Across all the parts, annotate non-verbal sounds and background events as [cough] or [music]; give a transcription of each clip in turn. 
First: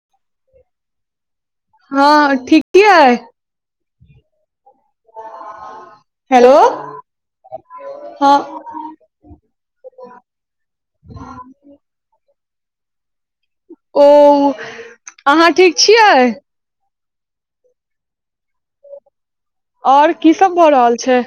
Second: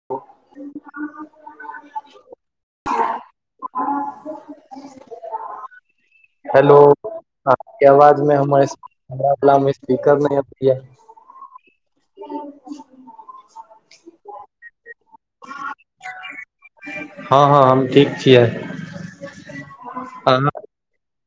[inaudible] हँ ठीक कीयै [unintelligible] हेलो [unintelligible] अहाँके आवाजमे हँ हमर [unintelligible] हमरा बलामे स्पीकर नहि अबै [unintelligible] य ओ अहाँ ठीक छियै हँ हँ हम ठीक छियै और की अहाँ सब भऽ रहल छै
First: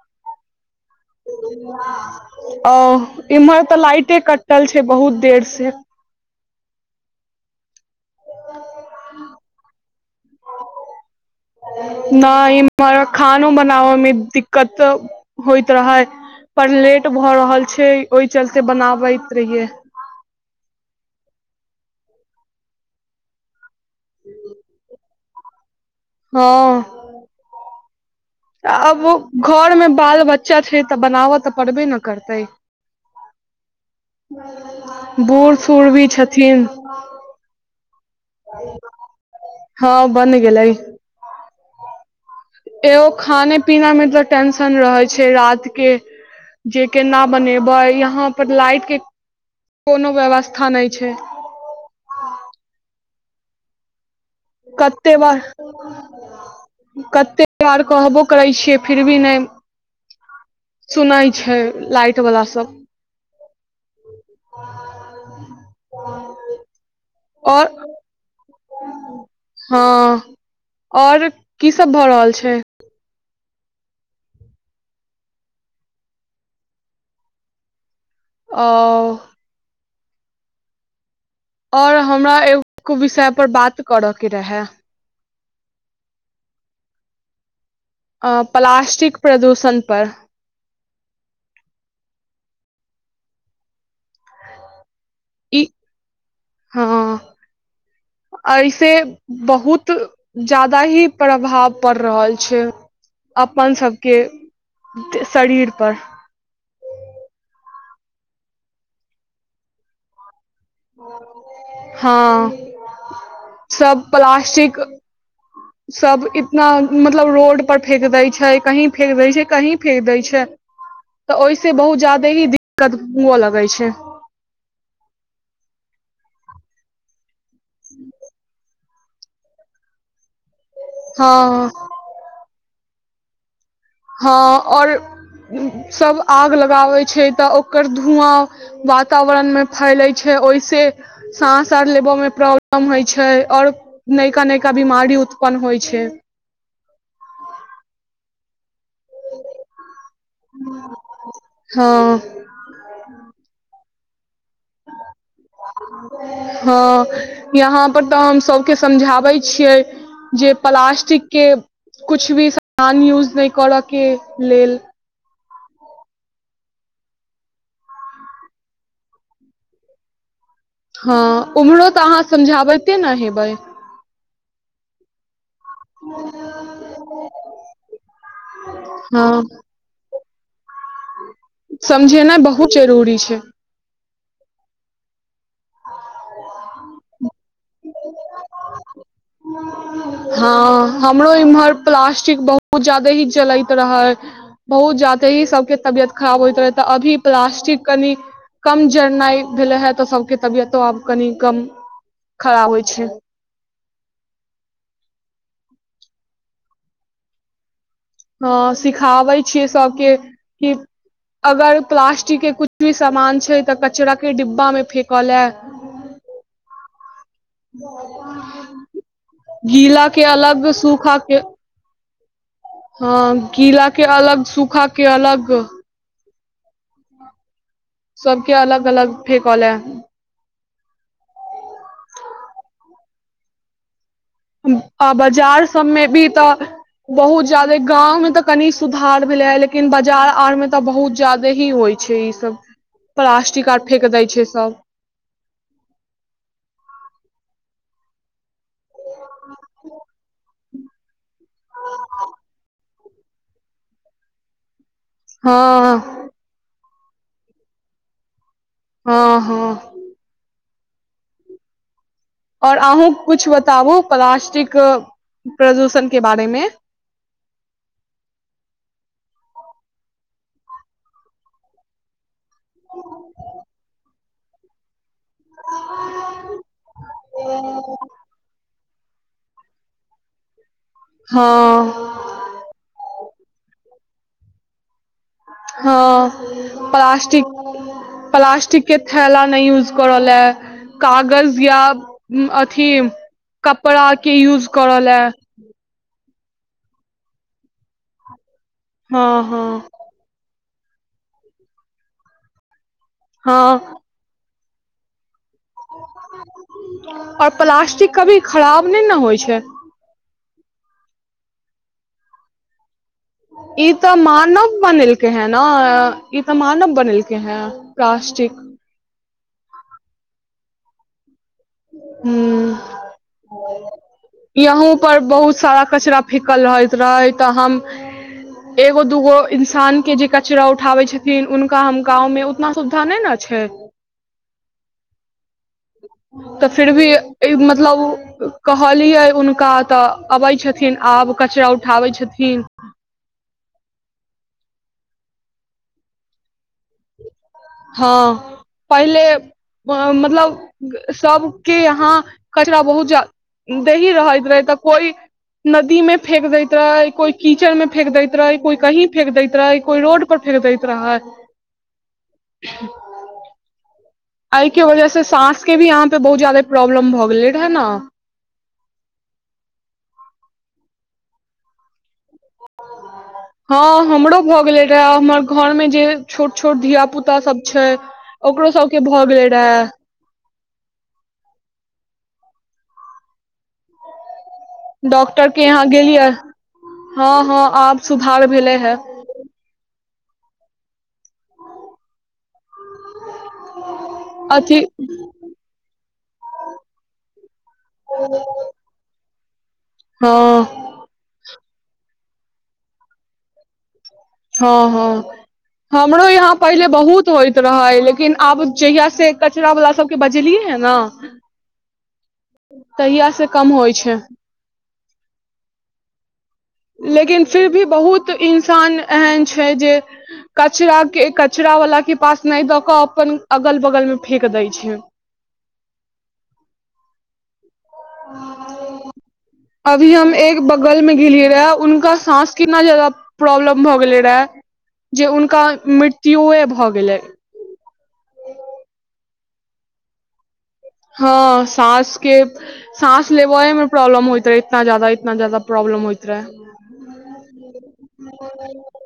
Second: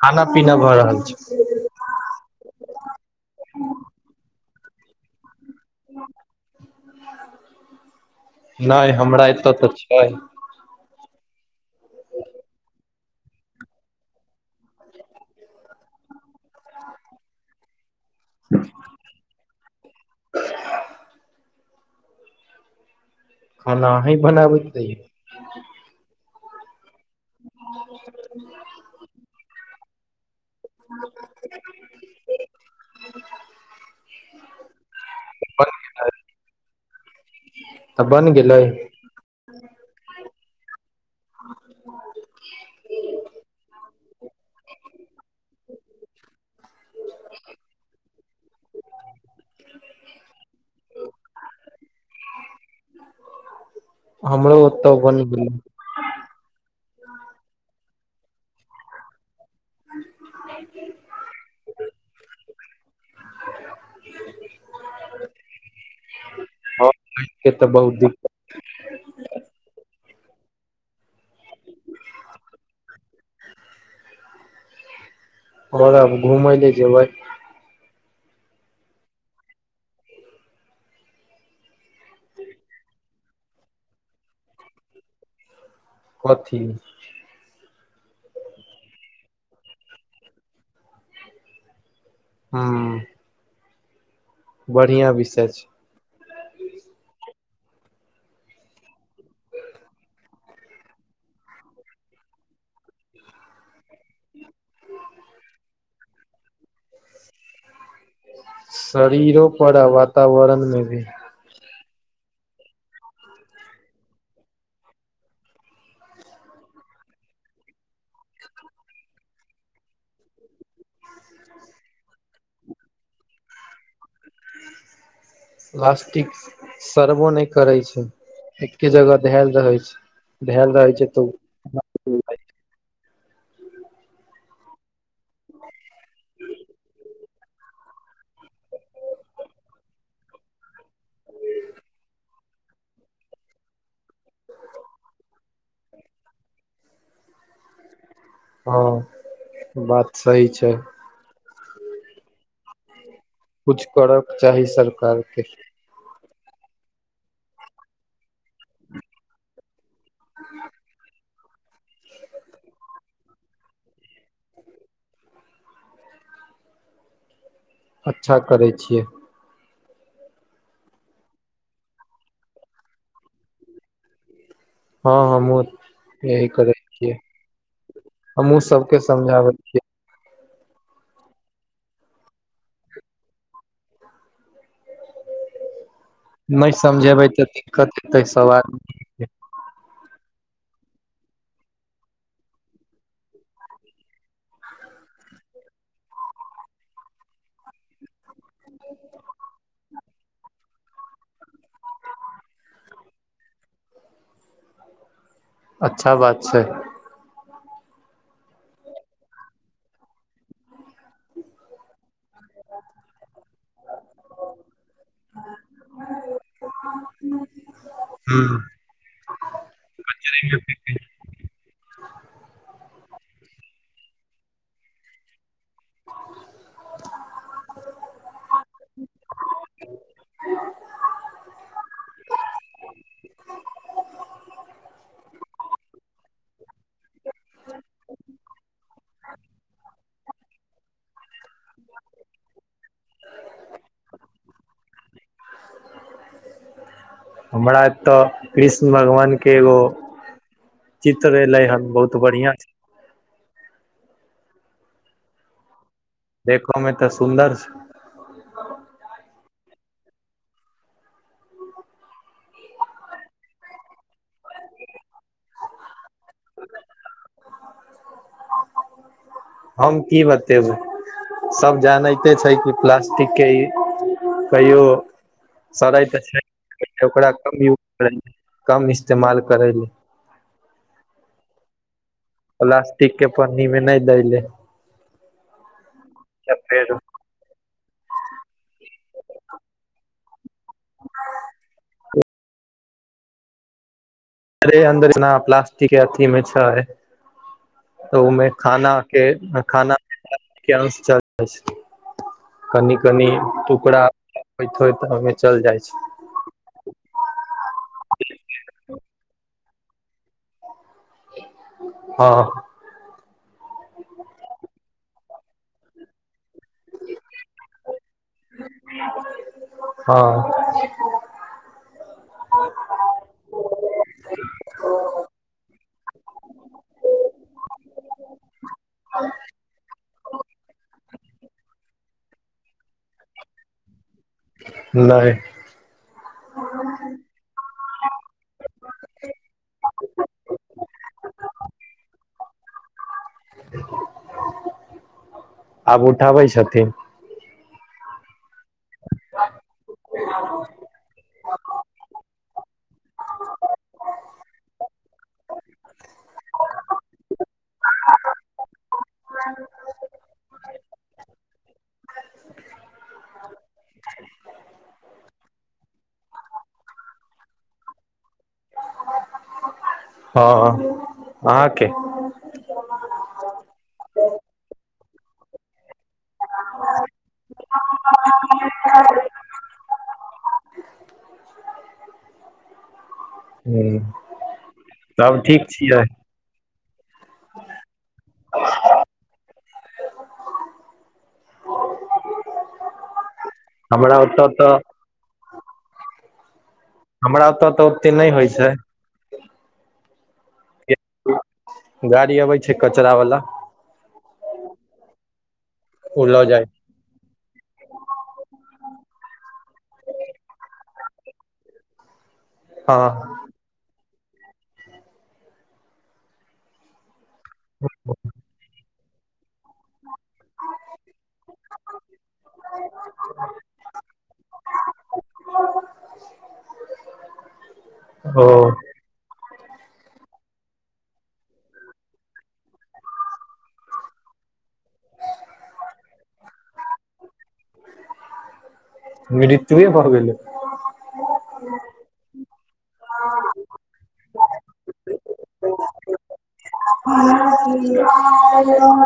खाना पीना भऽ रहल छै ओ इम्हर तऽ लाइटे कटल छै बहुत देर से नहि हमरा एतऽ तऽ छै नहि इम्हर खानो बनाबयमे दिक्कत होइत रहै पर लेट भऽ रहल छै ओहि चलते बनाबैत रहियै खाना अहीं बनाबैत रहियै हँ [inaudible] आब घरमे बाल बच्चा छै तऽ बनावत तऽ परबे न करतै बूढ़ सूढ़ भी छथिन तऽ बनि गेलै हँ बन गेलै [inaudible] एगो खाने पीना मे तऽ टेंशन रहे छै रात के जे केना बनेबै यहाँ पर लाइट के कोनो व्यवस्था नहि छै हमरो ओतऽ कते बनि बार गेलै कते बार कहबो करै छियै फिर भी नहि [inaudible] सुनै छै लाइट बला सब [inaudible] हँ [unintelligible] लाइट के तऽ और बहुत दिक्कत हँ और की सब भऽ रहल छै और अब घूमय ले जेबै ओ और हमरा एगो विषय पर बात करय के रहय कथी अ प्लास्टिक प्रदूषण पर हूंम्म बढ़ियाँ विषय ई छै हँ अहिसे बहुत जादा ही प्रभाव पड़ रहल छै अपन सबके शरीर पर शरीरो पर आ वातावरण मे भी हँ सब प्लास्टिक सब इतना मतलब रोड पर फेेक दै छै कहीं फेेक दै छै कहीं फेेक दै छै तऽ ओहिसे बहुत ज्यादे ही दिक्कत हुअ लगै छै प्लास्टिक सरबो नहि करै छै एके जगह धेल रहै छै धेल रहै छै तऽ हँ हँ और सब आग लगाबै छै तऽ ओकर धुआँ वातावरणमे फैलै छै ओहिसे साँस आर लेबय मे प्रॉब्लम होइ छै आओर नैका नैका बीमारी उत्पन्न होइ छै हँ ई तऽ बात सही छै हँ कुछ करऽके चाही सरकारके हँ यहाँ पर तऽ हम सबके समझाबै छियै जे प्लास्टिक के कुछ भी समान यूज नहि करऽ के लेल अच्छा करै छियै हँ उम्हरो तऽ अहाँ समझाबैते ने हेबै हँ हमहुँ यही करै छियै हमहुँ सबके समझाबै छियै समझेना बहुत जरूरी छै नहि समझेबै तऽ दिक्कत हेतै सभ आदमी [unintelligible] हँ हमरो इम्हर प्लास्टिक बहुत ज्यादे ही जलैत रहै बहुत ज्यादे ही सबके तबियत खराब होइत रहै तऽ अभी प्लास्टिक कनि कम जड़नाइ भेले हे तऽ सबके तबियतो आब कनि कम खड़ाब होइ छै अच्छा बात छै ह सिखाबै छियै सबके कि अगर प्ला स्टीक के कुछ भी सामान छै तऽ कचराक के डिब्बामे फेकऽ लए [unintelligible] गीला के अलग सूखा के हँ गीला के अलग सूखा के अलग [unintelligible] सबके अलग अलग फेकऽ लै [unintelligible] आ बाजार सबमे भी तऽ बहुत जायादे गाँंव मे तऽ कनी सुधार भेले हे लेकिन बाजार आर में तऽ बहुत ज्यादे ही होइ छै ई सब प्लास्टिक आर फेेक दै छै सब हमरा तऽ कृष्ण भगवान के एगो चित्र एले हन बहुत बढ़िया हँ देखो मे तऽ सुन्दर छै [unintelligible] हँ हँ आओर अहूँ कुछ बताबु प्लास्टिक प्रदूषण के बारे मे हम की बतेबो सब जानैते छै कि प्लास्टिक के ई कहियो सड़ै तऽ छै नहि ओकरा कम यूज कम इस्तेमाल करैली हँ प्लास्टिक के पन्नी मे नहि दैले हँ फेर प्लास्टिक प्लास्टिकके थैला नहि यूज कर लए कागज या अथी कपड़ा के यूज अन्दरे करऽ अन्दर लै एना प्लास्टिक के अथी मे छै तऽ ओमे खाना के हँ हँ खाना [unintelligible] छै कनि कनि हँ टुकड़ा होइत होइत ओहिमे चलि जाइ छै आओर प्लास्टिक कभी खराब नहि ने होइ छै हँ ई तऽ मानव बनेलकेै हैं न ई तऽ मानव बनेलक हैं प्लास्टिक हँ ह्म यहूं पर बहुत सारा कचरा फेकल रहैत रहै तऽ हम एगो दूगो इंसान के जे कचरा उठाबे छथिन ऊनका हम गाँंव मे ओतना सुविधा नहि ने छै नहि तऽ फिर भी ई मतलब कहलियै हुनका तऽ अबै छथिन आब कचरा उठाबै छथिन आब उठाबै छथिन हँ पहिले मतलब सबके यहाँ कचरा बहुत जादे ही रहैत रहै तऽ कोई नदी मे फेंक दैत रहे कोई कीचड़ मे फेंक देैत रहे कोई कहीं फेेक दैत रहेै कोई रोड पर फेक दैत रहय [unintelligible] एहिके वजह से साँस के भी अहाँ पे बहुत जादे प्रॉब्लम भऽ गेलै रहे ने हँ अहाँके हँ हमरो भऽ गेले रहे हमर घर मे जे छोट छोट धिय पुता सब छै ओकरो सबके भए गेले रहे ह्म डॉक्टर के यहां गेलियै हँ हँ आब सुधार भेले हें हमरा ओतऽ तऽ ह हमरा ओत तऽ ओते नहि होइ छै हँ गाड़ी अबै छै कचरा वाला हँ हँ ओ हमरो लऽ यहाँ जाइ पहिले बहुत होइत रहै लेकिन आब जहिया से कचरा बला सबके बजेलियै है ना तहिआ हँ स कम होइ छै लेकिन फिर भी बहुत इन्सान एहन छै जे कचरा के कचरा वाला के पास नहि दऽ कऽ अपन अगल बगल मे फेेक दै छै आ [unintelligible] आ [unintelligible] अभी हम एक बगल मे गेलियए रहए उनका सााँस कितना जादा प्रॉब्लम भऽ गेलै रहे जे हुनका मृत्युए भऽ गेलै मृत्युए भऽ गेलै हँ सास के सााँस लेबेय मे प्रॉब्लम होइत रहे इतना ज्यदा इतना ज जादा प्रॉब्लम होयइत रहे ह ह [unintelligible]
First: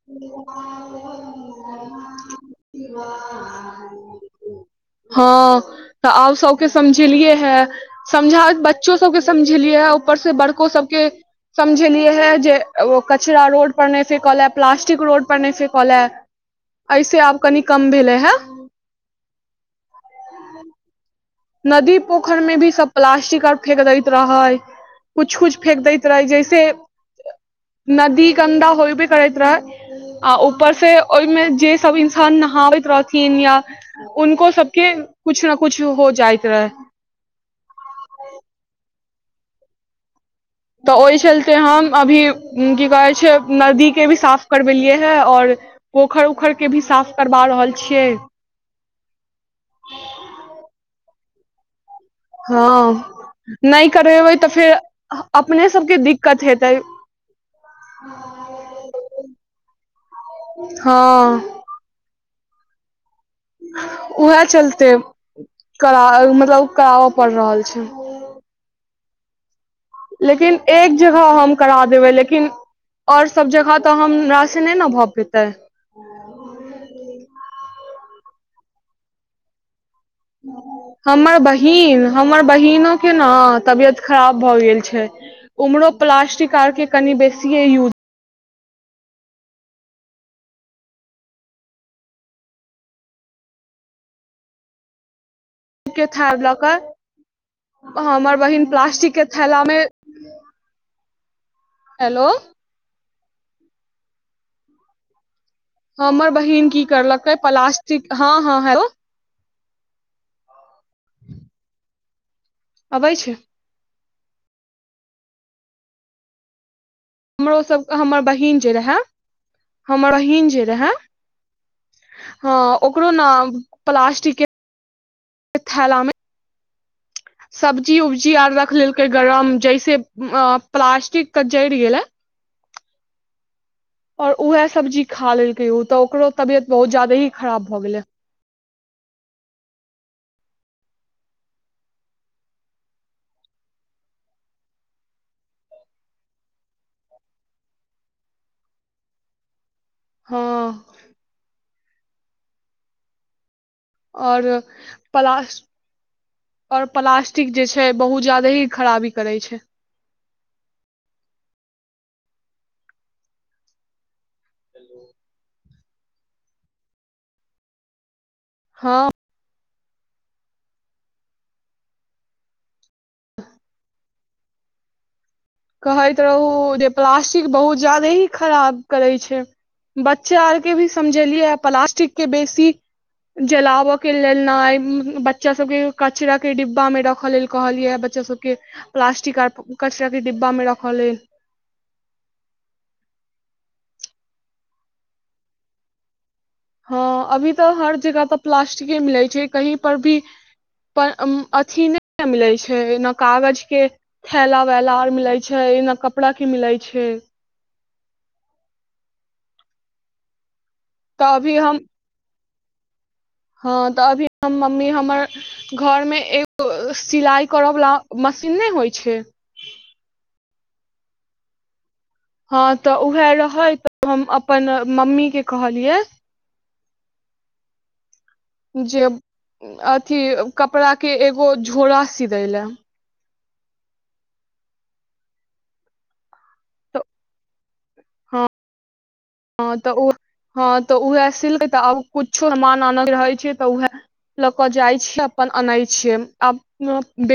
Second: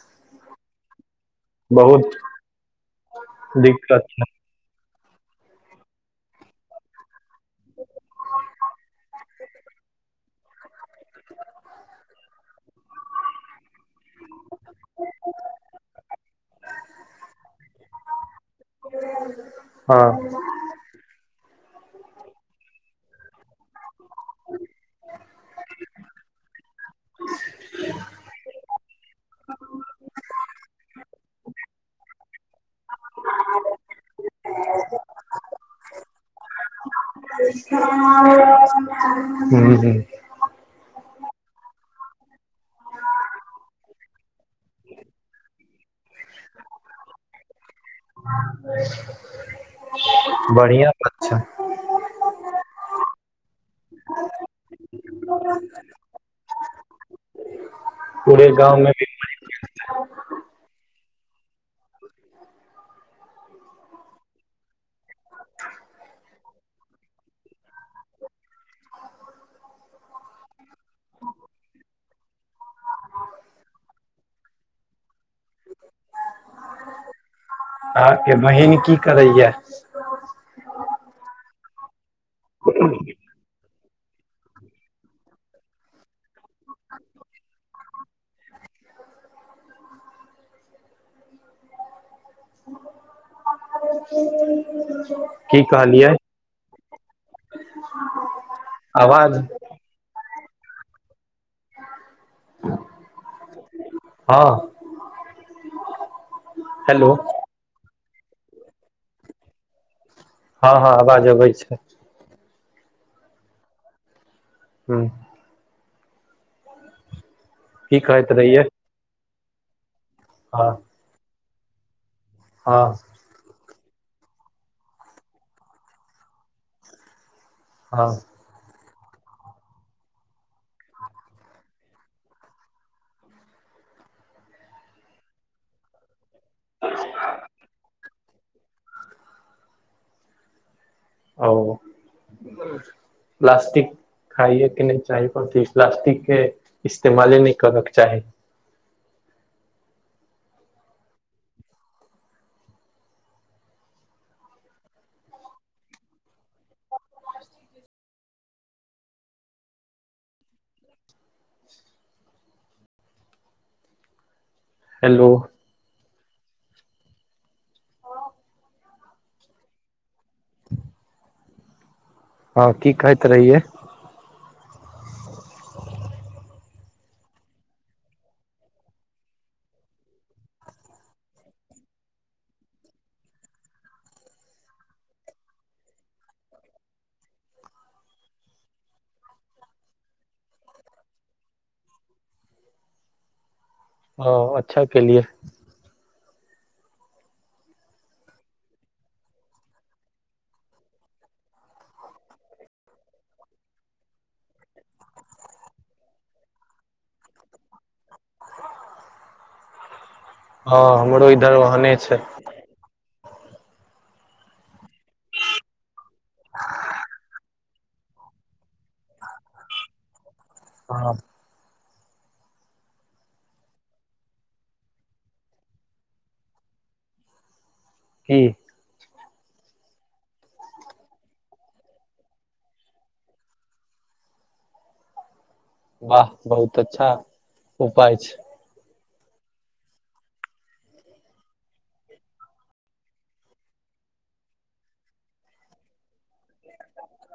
[unintelligible] बहुत दिक्कत ह हँ तऽ आब सबके समझेलियै हें समझा बच्चो सबके समझेलियै हें ऊपर से बड़को सबके समझेलियै हें जे त ओ कचरा रोड पर नहि फेकल है प्लास्टिक रोड पर नहि फेक लऽ ऐसे आब कनि कम भेले है हँ नदी पोखरि मे भी सब प्लास्टिक आर फेेक दैत रहै कुछ कुछ फेेक दैत रहै जैसे नदी गन्दा होयबे करैत रहै आ ऊपर से ओहि मे जे सब इन्सान नहाबैत रहथिन या उनको सबके कुछ ने कुछ हो जाइत रहै हूं [unintelligible] तऽ ओहि चलते हम अभी की कहै छै नदी के भी साफ करबेलियै हे आओर पोखरि उखरि के भी साफ करबा रहल छियै बढ़िआ बात छै हँ नहि करेबै तऽ फेर अपने सबके दिक्कत हेतै [unintelligible] पूरे गाँव मे भी हँ उएहे चलते करा मतलब कराबऽ पड़ रहल छै लेकिन एक जगह हम करा देबै लेकिन आओर सब जगह तऽ हमरा से नहि ने भए पेते अहाँ के बहिन की करैय हमर बहिन हमर बहिनो के ने तबियत खराब भऽ गेल छै उम्हरो प्लास्टिक आर के कनि बेसिए यूज [unintelligible] के कहलियै थार [unintelligible] लऽ के हमर बहिन प्लास्टिक के आवाज थैला मे हेलो हँ हमर बहिन की हेलो करलकै प्लास्टिक हँ हँ हलो हँ हँ आवाज अबै छै अबै छै हँ हमरो सबके की हमर कहैत बहिन रहियै जे रहे हमर बहिन जे हँ रहय हँ ओकरो ना प्लास्टिक के थेला मे सब्जी हँ उब्जी आर रख लेलकै गरम जैसे अ प्लास्टिक तऽ जरि गेलै और उएह सब्जी खा लेलकै उ तऽ ओकरो तबियत बहुत ज्यादे ही खराब भए गेलै ओ प्लास्टिक खाइए के नहि चाही प्लास्टिक के इस्तेमाले नहि करयके चाही हँ आओर पलास आओर प्लास्टिक जे छै बहुत जादे ही खराबी करे छै हेलो हँ [inaudible] हँ की कहैत रहिये कहैत रहुँ जे प्लास्टिक बहुत ज्यादे ही खराब करै छै बच्चा आर के भी समझेलियै है जे प्लास्टिक के बेसी जलावे के लेल न बच्चा सब के कचरा के डिब्बा में रखे लेल कहलिय बच बच्चा सब के प्लास्टिक आर कचरा के डिब्बा मे रखल है ह अच्छा केेलिए हँ अभी तऽ हर जगह तऽ प्लास्टिके मिलैत छै कहीं पर भी पर अथी नै न मिले छै ना कागज के थैला वैला आर मिले छै एना कपड़ा की मिले छै हँ हमरो तऽ इधर अभी हम ओहने छै हँ तऽ अभी हम मम्मी हमर घर मे एगो सिलाई करवला मशीन नै होइ छै ह हँ तऽ उएह रहै तऽ हम अपन मम्मी के कहलिये [inaudible] हूंम्म जेब अथी कपड़ाके एगो झोरा सी दय ले बाह बहुत तऽ अच्छा उपाय छै हँ तऽ ओ हँ तऽ उएह सिलकै तऽ आब कुछो [unintelligible] सामान [unintelligible] रहै छै तऽ उएह लक जाइ छीयै अपन आनै छियै आब [unintelligible] बे